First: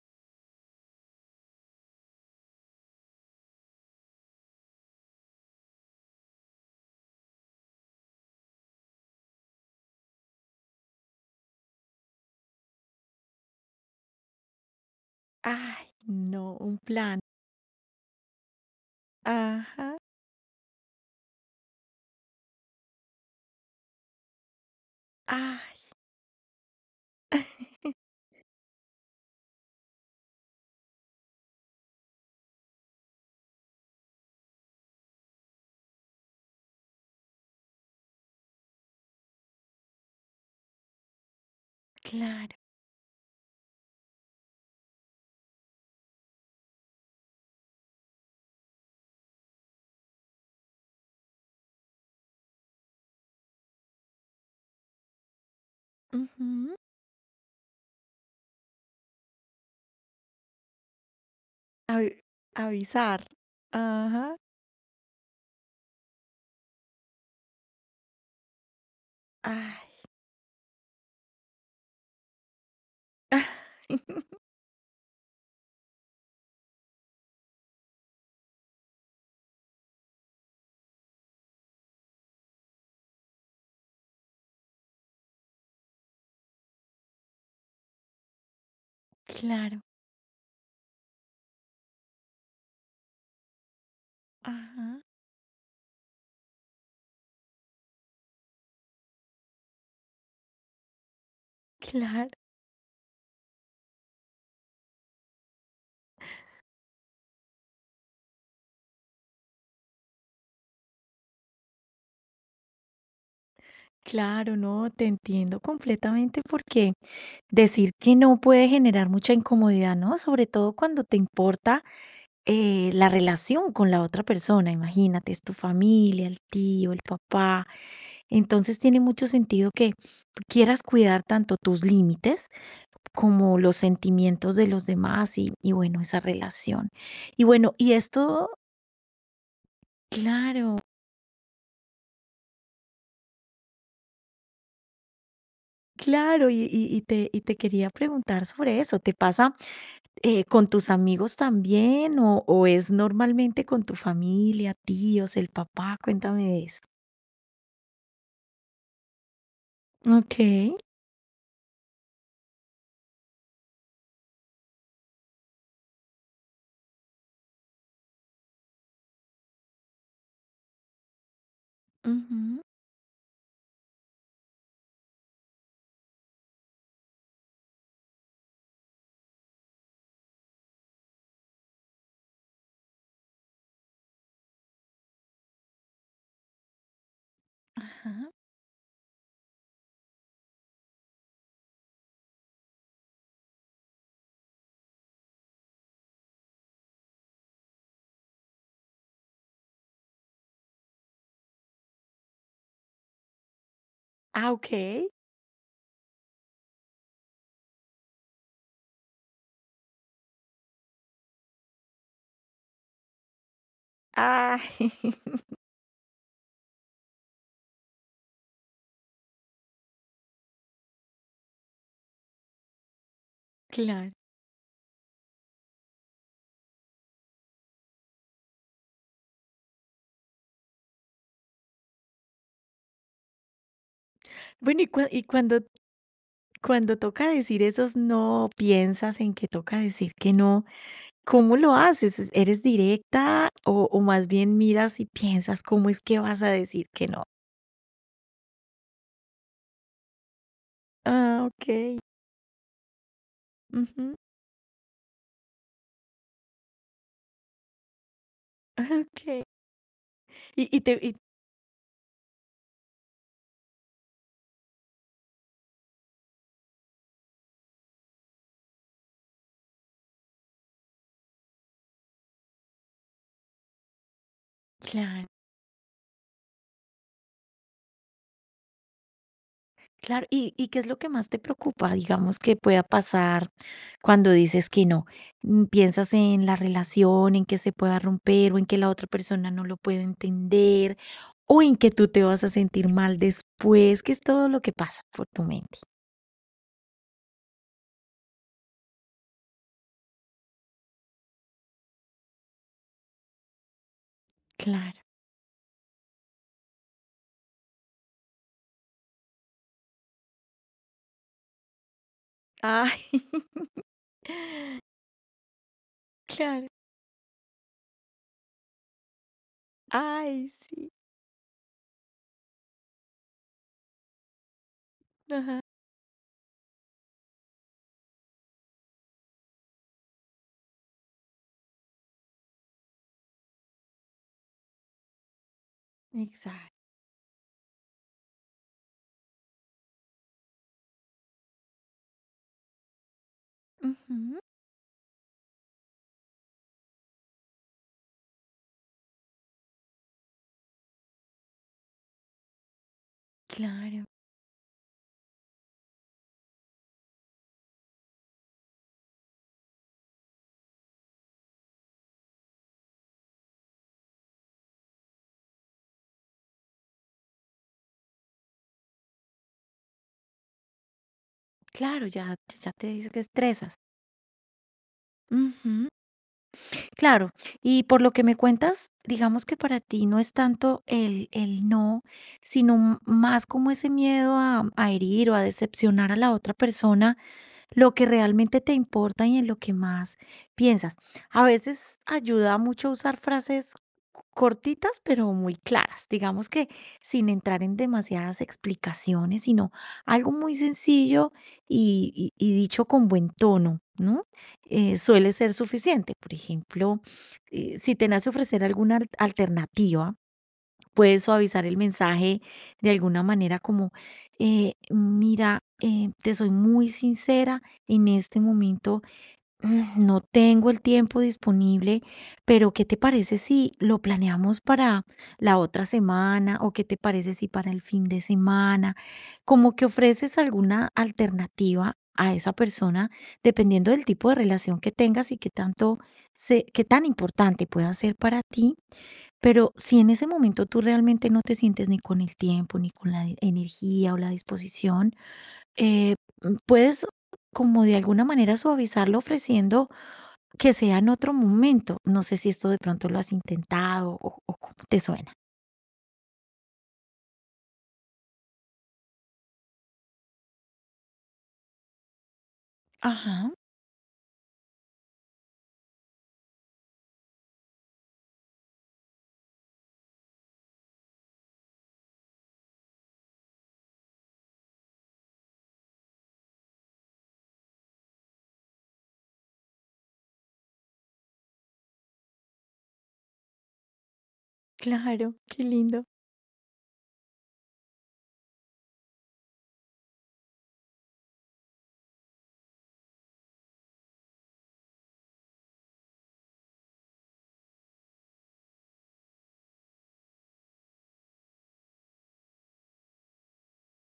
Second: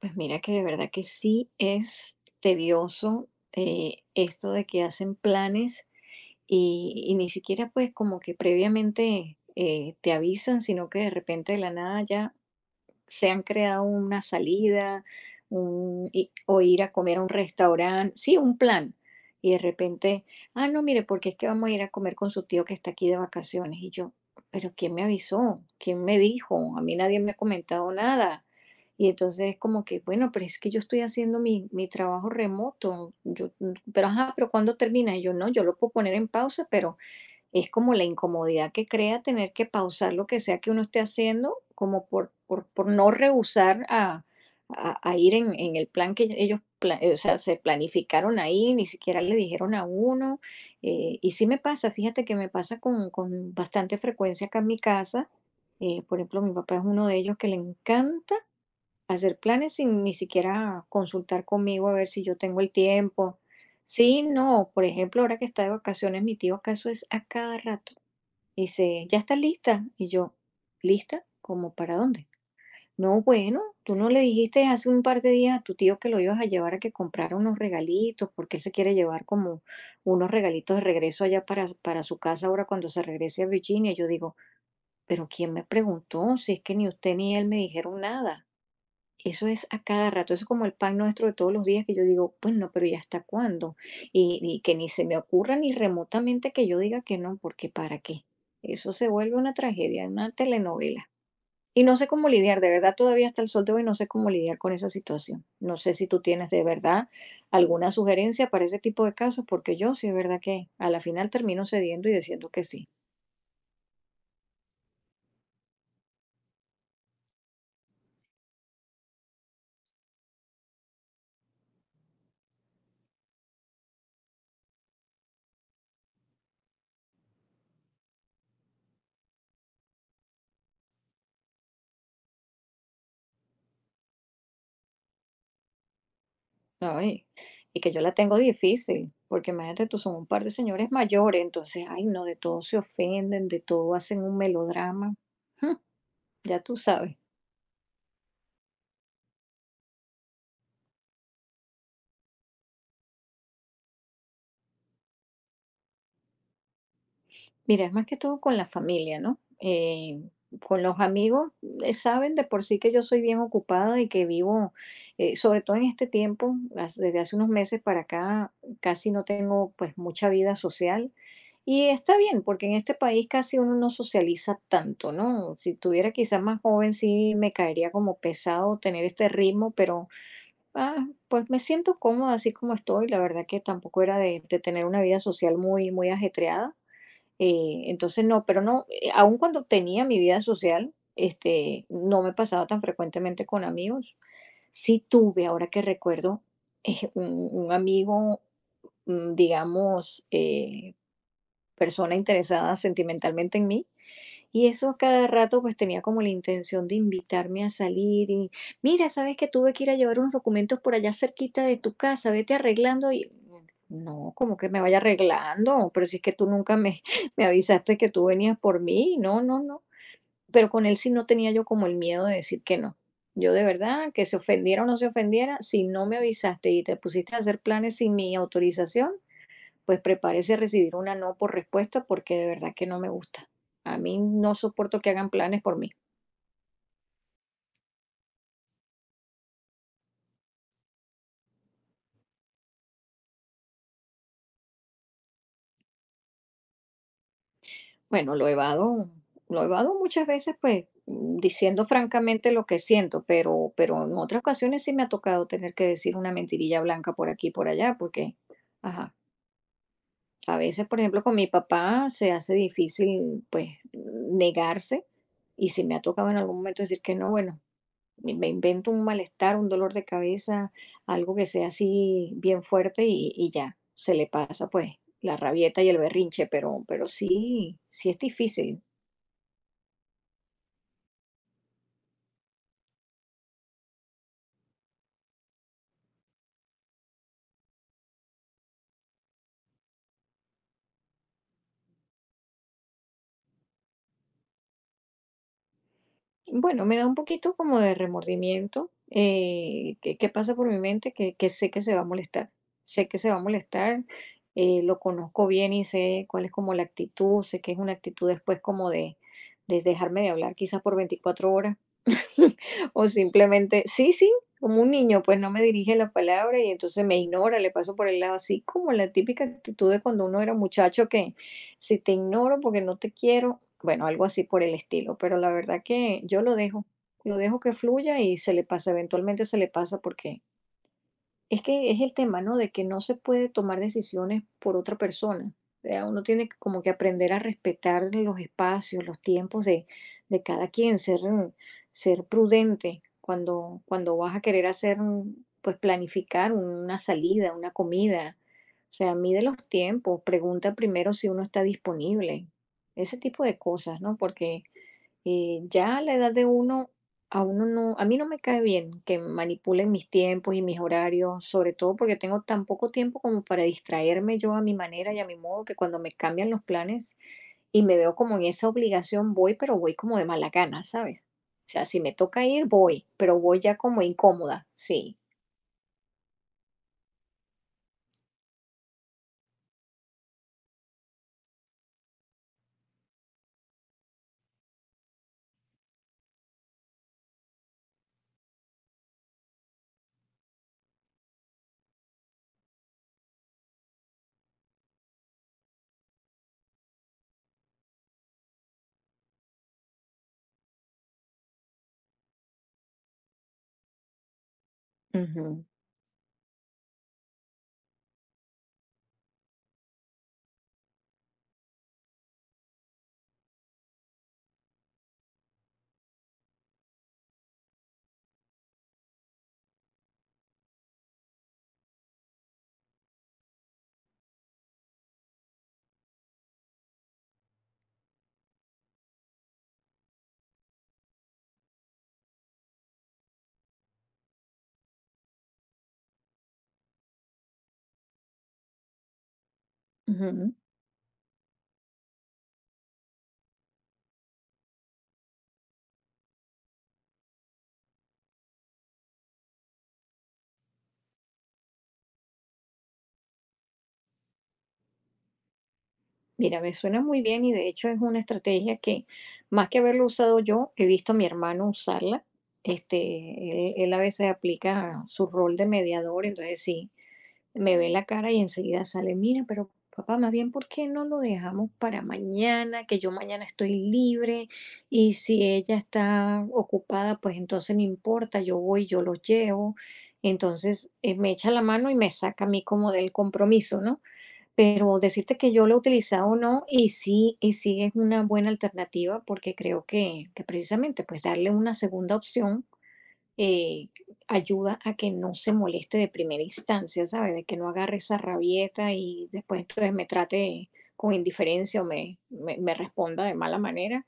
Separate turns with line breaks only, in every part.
Pues mira que de verdad que sí es tedioso, esto de que hacen planes y, ni siquiera pues como que previamente te avisan, sino que de repente de la nada ya se han creado una salida,
Ay, no,
o
un
ir a comer
plan.
a un restaurante, sí, un plan. Y de
Ajá.
repente, ah, no, mire, porque es que vamos a ir a comer con su tío que está aquí de vacaciones. Y yo, pero ¿quién me avisó?
Ay.
¿Quién me dijo? A mí nadie me ha comentado nada. Y entonces es como que, bueno, pero es que yo estoy haciendo mi trabajo remoto. Yo, pero ajá, pero ¿cuándo termina? Y yo, no, yo lo puedo poner en pausa, pero es como la incomodidad que crea tener que pausar lo que sea que uno esté haciendo, como por,
Claro.
por, por no rehusar a, a ir en el plan que ellos, o sea, se planificaron ahí, ni siquiera le dijeron a uno. Y sí me pasa, fíjate que me pasa con bastante frecuencia acá en mi casa. Por ejemplo, mi
Ujú.
papá es uno de ellos que le encanta hacer planes sin ni siquiera consultar conmigo a ver si
Avi-
yo tengo el
Avisar.
tiempo. Sí,
Ajá.
no, por ejemplo, ahora que está de vacaciones mi tío, acaso es a cada rato. Dice, ¿ya estás lista?
Ay.
Y yo, ¿lista? ¿Cómo para dónde? No, bueno, tú no le dijiste hace un par de días a tu tío que lo ibas a llevar a que comprara unos regalitos, porque él se quiere llevar como unos regalitos de regreso allá para su casa ahora cuando se regrese a Virginia. Yo digo, pero ¿quién me preguntó? Si es que ni usted ni él me dijeron nada. Eso es
Claro.
a cada rato, eso es como el pan nuestro de todos los días que yo digo, bueno, pero ¿y hasta cuándo? Y, que ni
Ajá.
se me ocurra ni remotamente que yo diga que no, porque ¿para qué? Eso se vuelve una tragedia, una telenovela. Y no sé cómo
Claro.
lidiar, de verdad todavía hasta el sol de hoy no sé cómo lidiar con esa situación. No sé si tú tienes de verdad alguna sugerencia para ese tipo de casos, porque yo sí es verdad que a la final termino cediendo y diciendo que sí.
Claro, no, te entiendo completamente porque decir que no puede generar mucha incomodidad, ¿no? Sobre todo cuando te importa la relación con la otra persona, imagínate, es tu familia, el tío, el papá. Entonces tiene mucho sentido que quieras cuidar tanto tus límites como los sentimientos de los demás, y bueno, esa relación.
Ay,
Y bueno,
y que
y
yo la tengo
esto,
difícil, porque imagínate tú, son un par de
claro,
señores mayores, entonces, ay, no, de todo se ofenden, de todo hacen un melodrama.
claro,
Ya
y,
tú
y- y
sabes.
te, y te quería preguntar sobre eso. ¿Te pasa con tus amigos también, o es normalmente con tu familia, tíos, el papá? Cuéntame de eso.
Mira, es más que todo con la familia, ¿no?
Ok.
Con los amigos, saben de por sí que yo soy bien ocupada y que vivo, sobre todo en este tiempo, desde hace unos meses para acá, casi no tengo pues mucha vida social. Y está bien, porque en este país casi uno no socializa tanto, ¿no? Si tuviera quizás más joven, sí me caería como pesado tener este ritmo, pero pues me siento cómoda así como estoy. La verdad que tampoco era de tener una vida social muy, muy ajetreada. Entonces
Ajá.
no, pero no, aun cuando tenía mi vida social, este, no me pasaba tan frecuentemente con amigos. Sí tuve, ahora que recuerdo, un amigo, digamos, persona interesada sentimentalmente en mí,
Ah,
y eso
okey.
cada rato pues tenía como la intención de invitarme a salir y mira, sabes que tuve que ir a llevar unos documentos por allá cerquita de tu casa, vete arreglando y no, como
Ah,
que me vaya arreglando, pero si es que tú nunca me, me avisaste que tú venías por mí, no, no, no. Pero con él sí no tenía yo como el miedo de decir que no. Yo de verdad,
claro.
que se ofendiera o no se ofendiera, si no me avisaste y te pusiste a hacer planes sin mi autorización, pues prepárese a recibir una no por respuesta porque de verdad que no me gusta. A mí no
Bueno,
soporto que
y
hagan planes
cuando
por mí.
cuando toca decir esos no, ¿piensas en que toca decir que no? ¿Cómo lo haces? ¿Eres directa o más bien miras y piensas cómo es que vas a decir que no?
Bueno, lo evado muchas veces, pues
Ah,
diciendo
okey.
francamente lo que siento, pero, en
Ujú.
otras ocasiones sí me ha tocado tener que decir una mentirilla blanca por aquí y por allá, porque, ajá,
Okey.
a
Y
veces,
te
por
y
ejemplo, con mi papá se hace difícil, pues, negarse. Y si me ha tocado en algún momento decir que no, bueno, me invento un malestar, un dolor de cabeza, algo que sea así bien fuerte y, ya, se le pasa pues
Claro.
la rabieta y el berrinche, pero sí, sí es difícil.
Claro, ¿y qué es lo que más te preocupa, digamos, que pueda pasar cuando dices que no? ¿Piensas en la relación, en que se pueda romper, o en que la otra persona no lo puede entender, o en que tú te vas a sentir mal después? ¿Qué es todo lo que pasa por tu mente?
Bueno, me da un poquito como de remordimiento, que pasa por mi mente, que sé que se va a molestar, sé que se va a molestar, lo
Claro.
conozco bien y sé cuál es como la actitud, sé que es una actitud después como de dejarme de hablar quizás por 24 horas,
Ay,
o simplemente, sí, sí, como un niño, pues no me dirige la palabra
claro.
y entonces me ignora, le paso por el lado, así como la típica actitud de cuando uno
Ay,
era
sí.
muchacho que si te ignoro porque no te quiero, bueno, algo así por el estilo, pero la
Ajá.
verdad que yo lo dejo que fluya y se le pasa, eventualmente se le pasa porque es que es el tema, ¿no? De que no se puede tomar decisiones por otra persona. O sea, uno tiene que como
Exacto.
que aprender a respetar los espacios, los tiempos de cada quien, ser, ser prudente cuando, cuando vas
Ujú.
a querer hacer, pues planificar una salida, una comida. O sea, mide los tiempos, pregunta primero si uno está disponible, ese tipo de cosas,
Claro,
¿no? Porque ya a la edad de uno, a uno no, a mí no me cae bien que manipulen mis tiempos y mis horarios, sobre todo porque tengo tan poco tiempo como para distraerme yo a mi manera y a mi modo, que cuando me cambian los planes y me veo como en esa obligación, voy, pero voy como de mala gana, ¿sabes? O sea, si
claro,
me
ya
toca ir,
ya te
voy,
dice que
pero voy
estresas.
ya como incómoda, sí.
Ujú. Claro, y por lo que me cuentas, digamos que para ti no es tanto el no, sino más como ese miedo a herir o a decepcionar a la otra persona, lo que realmente te importa y en lo que más piensas. A veces ayuda mucho usar frases cortitas, pero muy claras, digamos que sin entrar en demasiadas explicaciones, sino algo muy sencillo y dicho con buen tono, ¿no? Suele ser
Ujú,
suficiente. Por ejemplo, si te nace ofrecer alguna alternativa, puedes suavizar el mensaje de alguna manera como, mira, te soy muy sincera, en este momento, no tengo el tiempo disponible, pero ¿qué te parece si lo planeamos para la otra semana o qué te parece si para el fin de semana? Como que ofreces alguna alternativa a esa persona dependiendo del tipo de relación que tengas y qué tan importante pueda ser para ti. Pero si en ese
ujú.
momento tú realmente no te sientes ni con el tiempo, ni con la energía o la disposición, eh, puedes como de alguna manera suavizarlo ofreciendo que sea en otro momento. No sé si esto de pronto lo has intentado o cómo te suena.
Mira, me suena muy bien y de hecho es una estrategia que más que haberlo usado yo, he visto a mi hermano usarla.
Ajá,
Este, él a veces aplica su rol de mediador, entonces sí, me ve la cara y enseguida sale, mira, pero papá, más bien, ¿por qué no lo dejamos para mañana? Que yo mañana estoy libre y si ella está ocupada, pues entonces no importa, yo voy, yo lo llevo. Entonces me echa la mano y me saca a mí como del compromiso, ¿no? Pero
claro,
decirte que
qué
yo lo he
lindo.
utilizado o no, y sí, es una buena alternativa porque creo que precisamente pues darle una segunda opción eh, ayuda a que no se moleste de primera instancia, ¿sabes? De que no agarre esa rabieta y después entonces me trate con indiferencia o me responda de mala manera.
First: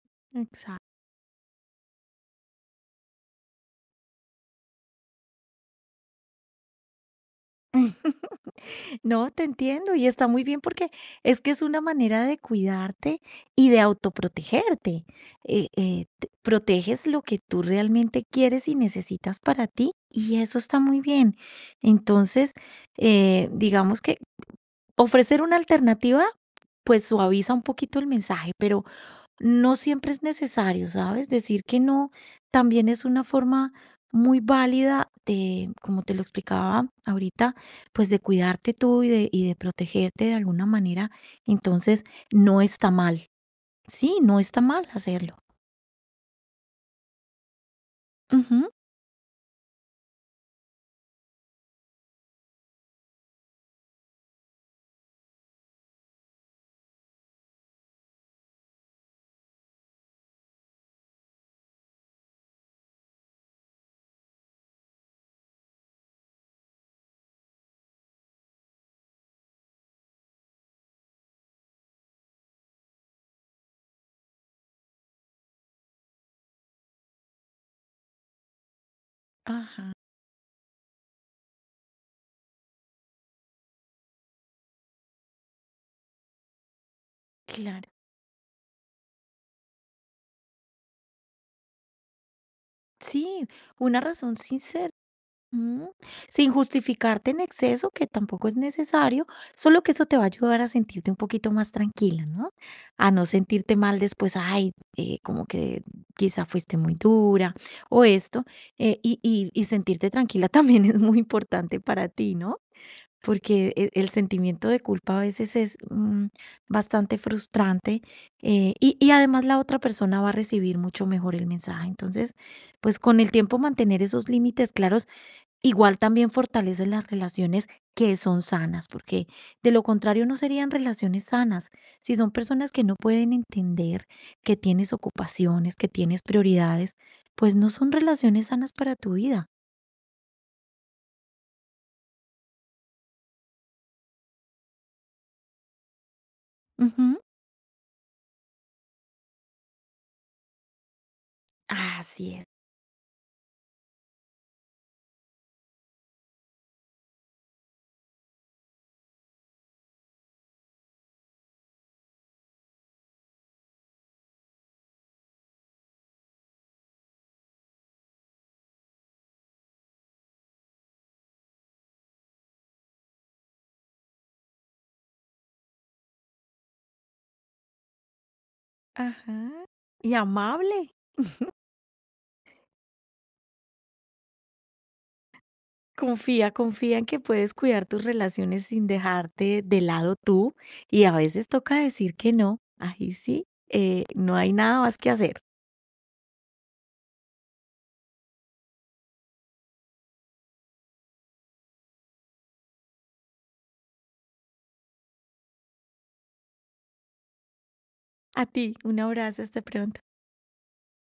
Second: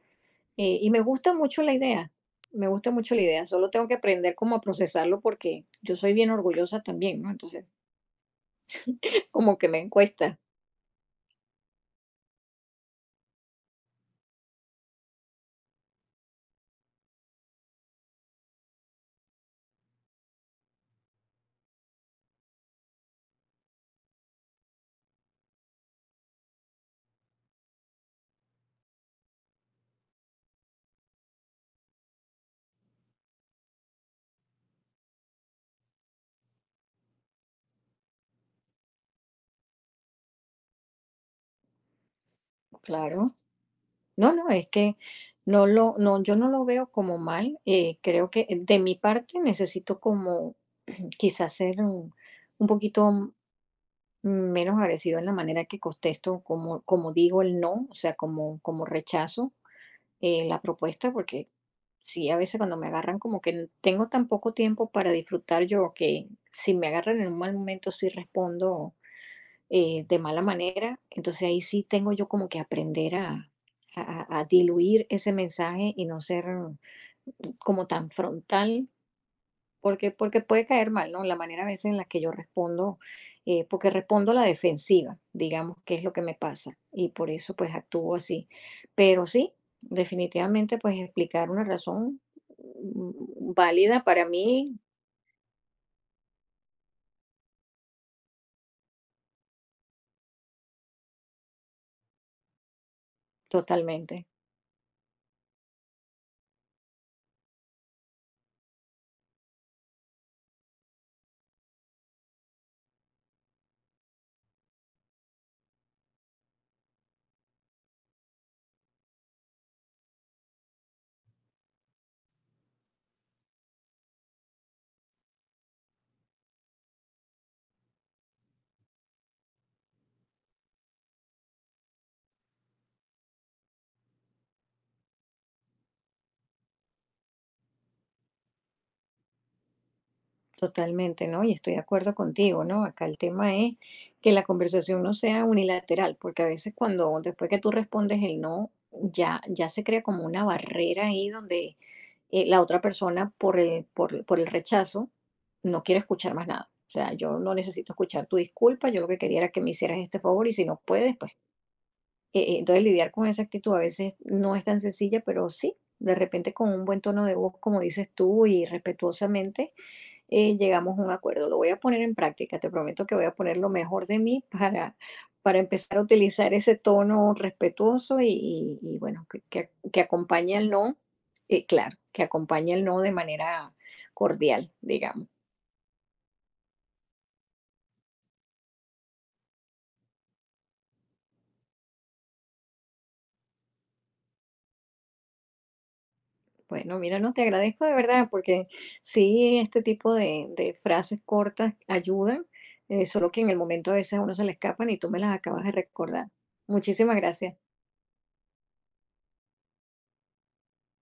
Eh,
Exacto.
y me gusta mucho la idea, me gusta mucho la idea, solo tengo que aprender cómo a procesarlo porque yo soy bien orgullosa también, ¿no? Entonces,
No, te
como que me
entiendo y está
cuesta,
muy bien porque es que es una manera de cuidarte y de autoprotegerte. Proteges lo que tú realmente quieres y necesitas para ti, y eso está muy bien. Entonces, digamos que ofrecer una alternativa, pues, suaviza un poquito el mensaje, pero no siempre es necesario, ¿sabes? Decir que no también es una forma muy válida de, como te lo explicaba ahorita, pues, de cuidarte tú y de protegerte de alguna manera. Entonces, no está mal.
claro.
Sí,
No,
no
no,
está
es
mal
que
hacerlo.
no lo, no, yo no lo veo como mal. Creo que
Ujú.
de mi parte necesito como quizás ser un poquito menos agresivo en la manera que contesto, como, como digo el no, o sea, como, como rechazo la propuesta, porque sí, a veces cuando me agarran como que tengo tan poco tiempo para disfrutar yo que si me agarran en un mal momento sí respondo de mala manera. Entonces ahí sí tengo yo como que aprender a, diluir ese mensaje y no ser como tan frontal,
Ajá,
porque, porque puede caer mal, ¿no? La manera a veces en la que yo respondo, porque respondo a la defensiva, digamos, que es lo que me pasa, y por eso pues
claro.
actúo así. Pero sí, definitivamente pues explicar una razón
Sí,
mm,
una
válida para
razón
mí
sincera. Mm, Sin justificarte en exceso, que tampoco es necesario, solo que eso te va a ayudar a sentirte un poquito más tranquila, ¿no? A no sentirte mal
totalmente.
después, ay, como que quizá fuiste muy dura o esto, y sentirte tranquila también es muy importante para ti, ¿no? Porque el sentimiento de culpa a veces es bastante frustrante, y además la otra persona va a recibir mucho mejor el mensaje. Entonces, pues con el tiempo mantener esos límites claros igual también fortalece las relaciones que son sanas, porque de lo contrario no serían relaciones sanas. Si son personas que no pueden entender que tienes ocupaciones, que tienes prioridades, pues no son relaciones sanas para tu vida.
Totalmente, ¿no? Y estoy de acuerdo contigo, ¿no? Acá el tema es que la conversación no sea unilateral, porque a veces
Ujú.
cuando después que tú respondes el no, ya se crea como una barrera ahí donde
Así es.
la otra persona por el rechazo no quiere escuchar más nada. O sea, yo no necesito escuchar tu disculpa, yo lo que quería era que me hicieras este favor y si no puedes, pues. Entonces lidiar con esa actitud a veces no es tan sencilla, pero sí, de repente con un buen tono de voz, como dices tú, y respetuosamente llegamos a un acuerdo. Lo voy a poner en práctica, te prometo que voy a poner lo mejor de mí para empezar a utilizar ese tono respetuoso y, y bueno, que,
Ajá.
que, que
Y
acompaña el
amable.
no, claro, que acompaña el no de manera cordial, digamos.
Confía, confía en que puedes cuidar tus relaciones sin dejarte de lado tú. Y a veces toca decir que no. Ahí sí, no hay nada más que hacer.
Bueno, mira, no te agradezco de verdad porque sí, este tipo de frases cortas ayudan, solo que en el momento a veces a uno se le escapan y tú me las acabas de recordar. Muchísimas gracias.
A ti, un abrazo, hasta pronto.